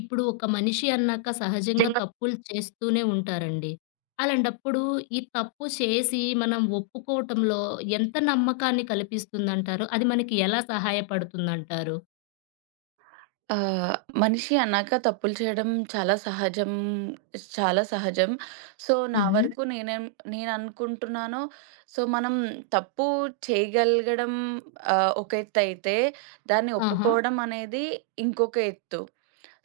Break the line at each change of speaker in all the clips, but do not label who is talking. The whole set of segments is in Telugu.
ఇప్పుడు ఒక మనిషి అన్నాక సహజంగా
ఇంగ
తప్పులు చేస్తూనే ఉంటారండి. అలాంటప్పుడు ఈ తప్పు చేసి మనం ఒప్పుకోవటంలో ఎంత నమ్మకాన్ని కల్పిస్తుందంటారు? అది మనకి ఎలా సహాయపడుతుందంటారు?
ఆహ్, మనిషి అన్నాక తప్పులు చేయడం చాలా సహజం. చాలా సహజం. సో, నా హుహు.
హుహు.
వరకు నేనేం నేననుకుంటున్నానో సో, మనం తప్పు చేయగలగడం ఒక ఎత్తయితే, దాన్ని
ఆహా!
ఒప్పుకోవడం అనేది ఇంకొక ఎత్తు.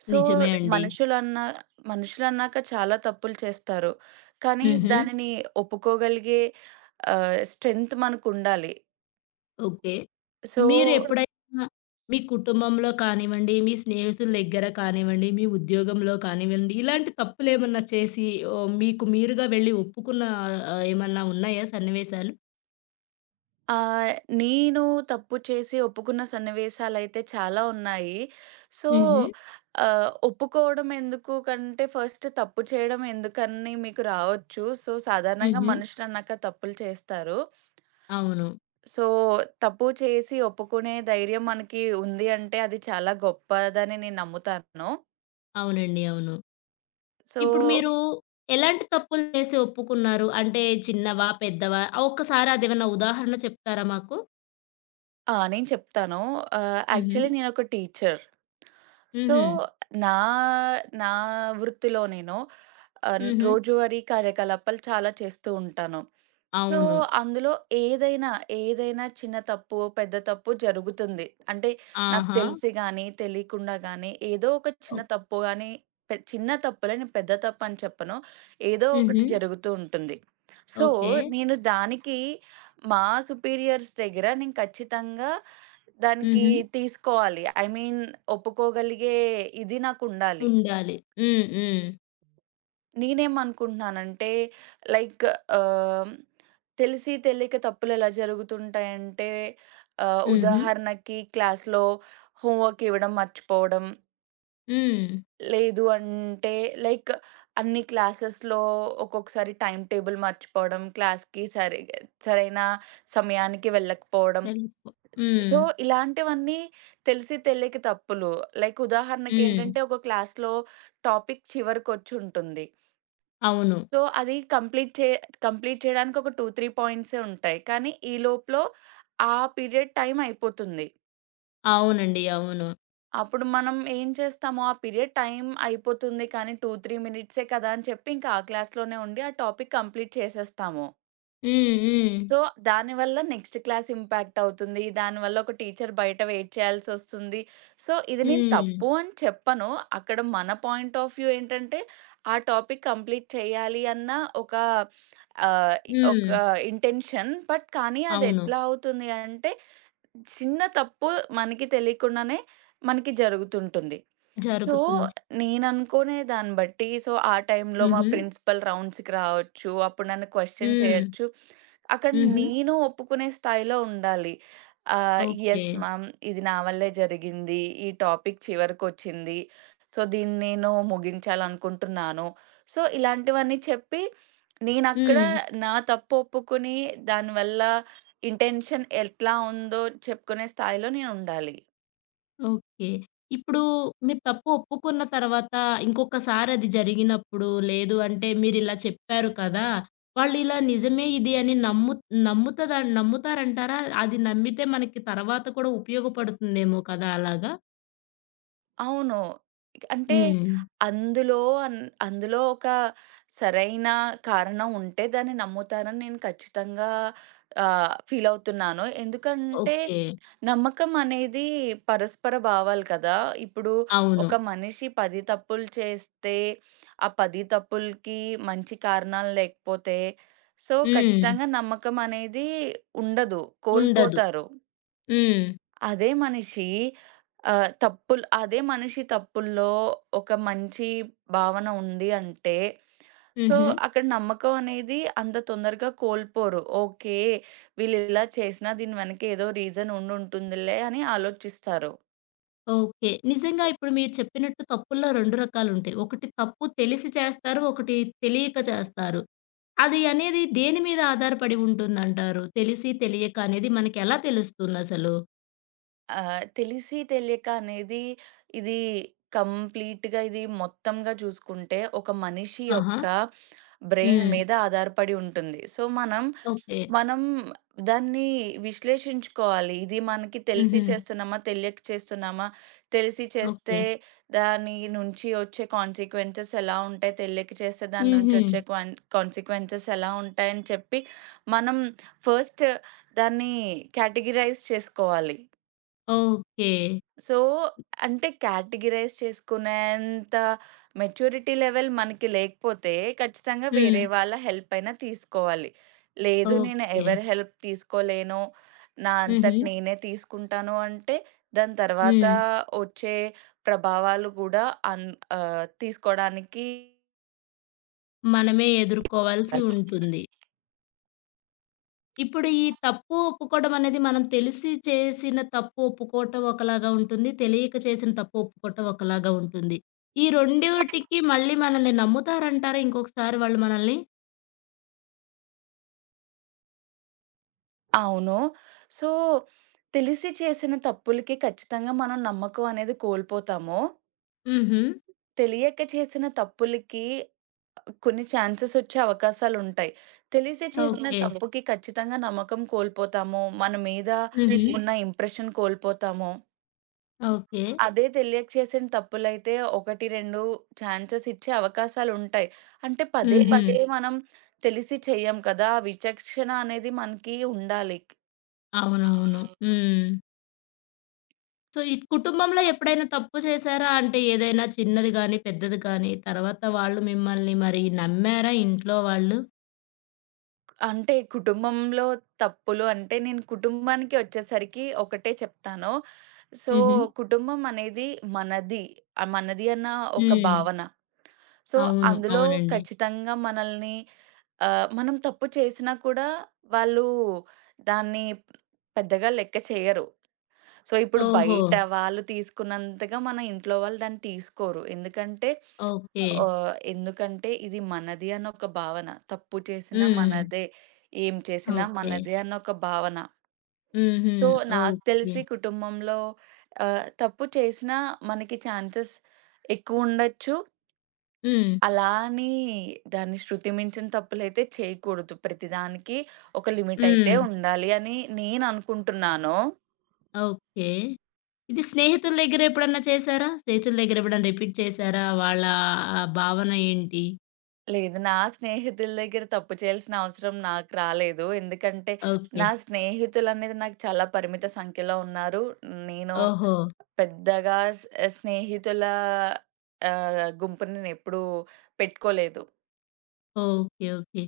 సో,
నిజమే అండి.
మనుషులన్నా మనుషులన్నాక చాలా తప్పులు చేస్తారు. కానీ
హుహు.
దానిని ఒప్పుకోగలిగే స్ట్రెంత్ మనకుండాలి.
ఓకే.
సో
మీరెప్పుడైనా మీ కుటుంబంలో కానివ్వండి, మీ స్నేహితుల దగ్గర కానివ్వండి, మీ ఉద్యోగంలో కానివ్వండి, ఇలాంటి తప్పులేమన్నా చేసి ఓహ్, మీకు మీరుగా వెళ్లి ఒప్పుకున్న ఏమన్నా ఉన్నాయా సన్నివేశాలు?
ఆ! నేను తప్పు చేసి ఒప్పుకున్న సన్నివేశాలైతే చాలా ఉన్నాయి. సో,
హుహు.
ఒప్పుకోవడం ఎందుకు కంటే ఫస్ట్ తప్పు చేయడం ఎందుకని మీకు రావచ్చు. సో, సాధారణంగా
హుహు.
మనుషులన్నాక తప్పులు చేస్తారు.
అవును.
సో, తప్పు చేసి ఒప్పుకునే ధైర్యం మనకి ఉంది అంటే అది చాలా గొప్పదని నేను నమ్ముతాను.
అవునండి. అవును.
సో
ఇప్పుడు మీరు ఎలాంటి తప్పులు చేసి ఒప్పుకున్నారు? అంటే చిన్నవా? పెద్దవా? ఆ ఒక్కసారి అదేమన్నా ఉదాహరణ చెప్తారా మాకు?
ఆ! నేను చెప్తాను.
హుహు.
యాక్చువల్లీ నేనొక టీచర్. సో,
హుహు.
నా నా వృత్తిలో నేను
హుహు.
రోజువారీ కార్యకలాపాలు చాలా చేస్తూ ఉంటాను. సో,
అవును.
అందులో ఏదైనా, ఏదైనా చిన్న తప్పు, పెద్ద తప్పు జరుగుతుంది. అంటే నాకు
ఆహా!
తెలిసి గాని, తెలియకుండా గాని ఏదో ఒక చిన్న
ఓహ్!
తప్పు గాని, చిన్న తప్పులే నేను పెద్ద తప్పు అని చెప్పను. ఏదో ఒకటి
హుహు.
జరుగుతూ ఉంటుంది. So,
okay.
నేను దానికి మా సుపీరియర్స్ దగ్గర నేను ఖచ్చితంగా దానికి
హుహు.
తీసుకోవాలి. ఐ మీన్ ఒప్పుకోగలిగే ఇది నాకుండాలి.
ఉండాలి. హ్మ్. హ్మ్.
నేనేమనుకుంటున్నానంటే లైక్ ఆహ్, తెలిసి తెలియక తప్పులెలా జరుగుతుంటాయంటే
హుహు.
ఉదాహరణకి క్లాస్‌లో హోంవర్క్ ఇవ్వడం మర్చిపోవడం.
హ్మ్.
లేదు అంటే లైక్ అన్ని క్లాసెస్‌లో ఒక్కొక్కసారి టైమ్ టేబుల్ మర్చిపోవడం, క్లాస్‌కి సరి సరైన సమయానికి వెళ్ళకపోవడం.
వెళ్ళిపో హ్మ్.
సో, ఇలాంటివన్నీ తెలిసి తెలియక తప్పులు. లైక్
హ్మ్.
ఉదాహరణకేంటంటే ఒక క్లాస్‌లో టాపిక్ చివరికొచ్చుంటుంది.
అవును.
సో, అది కంప్లీట్ చేయడానికి ఒక 2, 3 పాయింట్సే ఉంటాయి. కానీ, ఈ లోపులో ఆ పీరియడ్ టైమ్ అయిపోతుంది.
అవునండి. అవును.
అప్పుడు మనం ఏం చేస్తాము, ఆ పీరియడ్ టైమ్ అయిపోతుంది కానీ, 2, 3 మినిట్సే కదా అని చెప్పి, ఇంకా ఆ క్లాస్‌లోనే ఉండి ఆ టాపిక్ కంప్లీట్ చేసేస్తాము.
హ్మ్. హ్మ్.
సో, దానివల్ల నెక్స్ట్ క్లాస్ ఇంపాక్ట్ అవుతుంది. దానివల్ల ఒక టీచర్ బయట వెయిట్ చేయాల్సొస్తుంది. సో, ఇది నేను
హ్మ్.
తప్పు అని చెప్పను. అక్కడ మన పాయింట్ ఆఫ్ వ్యూ ఏంటంటే, ఆ టాపిక్ కంప్లీట్ చేయాలి అన్న ఒక ఆహ్, ఒక
హ్మ్.
ఇంటెన్షన్. కానీ అది
అవును.
ఎట్లా అవుతుంది అంటే, చిన్న తప్పు మనకి తెలియకుండానే మనకి జరుగుతుంటుంది. సో,
జరుగుతుంది.
నేననుకునే దాన్ని బట్టి సో, ఆ టైంలో మా
హుహు.
ప్రిన్సిపల్ రౌండ్స్‌కి రావచ్చు. అప్పుడు నన్ను క్వెషన్
హ్మ్.
చేయొచ్చు. అక్కడ
హుహు.
నేను ఒప్పుకునే స్థాయిలో ఉండాలి.
ఓకే.
Yes ma'am. ఇది నా వల్లే జరిగింది. ఈ టాపిక్ చివరికొచ్చింది. సో, దీన్ని నేను ముగించాలనుకుంటున్నాను. సో, ఇలాంటివన్నీ చెప్పి నేనక్కడ
హ్మ్.
నా తప్పు ఒప్పుకుని దానివల్ల ఇంటెన్షన్ ఎట్లా ఉందో చెప్పుకునే స్థాయిలో నేనుండాలి.
ఓకే. ఇప్పుడు మీరు తప్పు ఒప్పుకున్న తర్వాత ఇంకొకసారది జరిగినప్పుడు, లేదు అంటే మీరిలా చెప్పారు కదా! వాళ్ళిలా నిజమే ఇది అని నమ్ముతద నమ్ముతారంటారా? అది నమ్మితే మనకి తర్వాత కూడా ఉపయోగపడుతుందేమో కదా! అలాగా?
అవును. అంటే
హ్మ్.
అందులో అన్ అందులో ఒక సరైన కారణం ఉంటే దాన్ని నమ్ముతానని నేను ఖచ్చితంగా ఫీలవుతున్నాను. ఎందుకంటే
ఓకే.
నమ్మకం అనేది పరస్పర భావాలు కదా! ఇప్పుడు
అవును.
ఒక మనిషి 10 తప్పులు చేస్తే ఆ 10 తప్పులకి మంచి కారణాలు లేకపోతే సో,
హ్మ్.
ఖచ్చితంగా నమ్మకం అనేది ఉండదు.
ఉండదు.
కోల్పోతారు.
హ్మ్.
అదే మనిషి ఆహ్, తప్పులు అదే మనిషి తప్పుల్లో ఒక మంచి భావన ఉంది అంటే, సో,
హుహు.
హ్మ్. అక్కడ నమ్మకం అనేది అంత తొందరగా కోల్పోరు. ఓకే. వీళ్ళిలా చేసినా దీని వెనక ఏదో రీజన్ ఉండుంటుందిలే అని ఆలోచిస్తారు.
ఓకే. నిజంగా ఇప్పుడు మీరు చెప్పినట్టు తప్పుల్లో 2 రకాలుంటాయి. ఒకటి తప్పు తెలిసి చేస్తారు. ఒకటి తెలియక చేస్తారు. అది అనేది దేని మీద ఆధారపడి ఉంటుందంటారు? తెలిసి తెలియక అనేది మనకెలా తెలుస్తుందసలు?
తెలిసి తెలియక అనేది ఇది ఇది మొత్తంగా చూసుకుంటే ఒక మనిషి
ఆహా!
యొక్క బ్రెయిన్
హ్మ్.
మీద ఆధారపడి ఉంటుంది. సో, మనం
ఓకే.
మనం దాన్ని విశ్లేషించుకోవాలి. ఇది మనకి తెలిసి
హుహు.
చేస్తున్నామా? తెలియక చేస్తున్నామా? తెలిసి
ఓకే.
చేస్తే దాని నుంచి వచ్చే కాన్సీక్వెన్సెస్ ఎలా ఉంటాయి? తెలియక చేస్తే దాని నుంచి
హుహు.
వచ్చే కాన్సీక్వెన్సెస్ ఎలా ఉంటాయని చెప్పి, మనం ఫస్ట్ దాన్ని కేటగిరైజ్ చేసుకోవాలి.
ఓకే.
సో, అంటే కేటగరైజ్ చేసుకునేంత మెచ్యూరిటీ లెవెల్ మనకి లేకపోతే, ఖచ్చితంగా
హ్మ్.
వేరే వాళ్ళ హెల్ప్ అయినా తీసుకోవాలి. లేదు నేను
ఓకే.
ఎవరి హెల్ప్ తీసుకోలేను, నా అంతట
హుహు.
నేనే తీసుకుంటాను అంటే, దాని తర్వాత
హ్మ్.
వచ్చే ప్రభావాలు గూడా అన్ తీసుకోడానికి
మనమే ఎదుర్కోవాల్సి ఉంటుంది. ఇప్పుడు ఈ తప్పు ఒప్పుకోవడం అనేది మనం తెలిసి చేసిన తప్పు ఒప్పుకోవటం ఒకలాగా ఉంటుంది. తెలియక చేసిన తప్పు ఒప్పుకోవటం ఒకలాగా ఉంటుంది. ఈ రెండిటికి మళ్ళీ మనల్ని నమ్ముతారంటారా ఇంకొకసారి వాళ్ళు మనల్ని?
అవును. సో, తెలిసి చేసిన తప్పులకి ఖచ్చితంగా మనం నమ్మకం అనేది కోల్పోతాము.
హుహు.
తెలియక చేసిన తప్పులకి కొన్ని ఛాన్సెసొచ్చే అవకాశాలుంటాయి. తెలిసి చేసిన
ఓకే.
తప్పుకి ఖచ్చితంగా నమ్మకం కోల్పోతాము. మన మీద
హుహు.
ఉన్న ఇంప్రెషన్ కోల్పోతాము.
ఓకే.
అదే తెలియక చేసిన తప్పులైతే 1, 2 ఛాన్సెస్ ఇచ్చే అవకాశాలుంటాయి. అంటే పదే మ్మ్.
హుహు.
పదే మనం తెలిసి చెయ్యం కదా! ఆ విచక్షణ అనేది మనకి ఉండాలి.
అవునవును. హ్మ్. సో, ఈ కుటుంబంలో ఎప్పుడైనా తప్పు చేశారా? అంటే ఏదైనా చిన్నది గాని, పెద్దది కానీ తర్వాత వాళ్ళు మిమ్మల్ని మరి నమ్మారా ఇంట్లో వాళ్ళు?
అంటే కుటుంబంలో తప్పులు అంటే నేను కుటుంబానికి వచ్చేసరికి ఒకటే చెప్తాను. సో,
హుహు.
కుటుంబం అనేది మనది. మనది అన్న ఒక
హ్మ్.
భావన. సో,
అవును.
అందులో
అవునండి.
ఖచ్చితంగా మనల్ని మనం తప్పు చేసినా కూడా వాళ్ళు దాన్ని పెద్దగా లెక్క చేయరు. సో, ఇప్పుడు
ఓహో!
బయట వాళ్ళు తీసుకున్నంతగా మన ఇంట్లో వాళ్ళు దాన్ని తీసుకోరు.
ఓకే.
ఎందుకంటే ఇది మనది అన్న ఒక భావన. తప్పు చేసినా
హ్మ్.
మనదే, ఏం చేసినా
ఓకే.
మనదే అన్న ఒక భావన.
హుహు.
సో, నాకు
ఓకే.
తెలిసి కుటుంబంలో తప్పు చేసినా మనకి ఛాన్సెస్ ఎక్కువుండొచ్చు.
హ్మ్.
అలా అని దాన్ని శృతి మించిన తప్పులైతే చేయకూడదు. ప్రతిదానికి ఒక లిమిట్ అయితే
హ్మ్.
ఉండాలి అని నేను అనుకుంటున్నాను.
ఓకే. ఇది స్నేహితుల దగ్గర ఎప్పుడన్నా చేశారా? స్నేహితుల దగ్గర ఎప్పుడన్నా రిపీట్ చేశారా? వాళ్ళ ఆ భావన ఏంటి?
లేదు. నా స్నేహితుల దగ్గర తప్పు చేయాల్సిన అవసరం నాకు రాలేదు. ఎందుకంటే,
ఓకే.
నా స్నేహితులనేది నాకు చాలా పరిమిత సంఖ్యలో ఉన్నారు. నేను
ఓహో!
పెద్దగా స్ స్నేహితుల గుంపుని నేనెప్పుడూ పెట్టుకోలేదు.
ఓకే. ఓకే.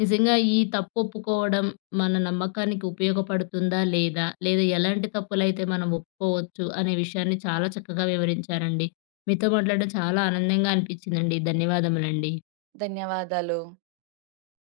నిజంగా ఈ తప్పొప్పుకోవడం మన నమ్మకానికి ఉపయోగపడుతుందా? లేదా? లేదా ఎలాంటి తప్పులైతే మనం ఒప్పుకోవచ్చు అనే విషయాన్ని చాలా చక్కగా వివరించారండి. మీతో మాట్లాడడం చాలా ఆనందంగా అనిపించిందండి. ధన్యవాదములండి.
ధన్యవాదాలు.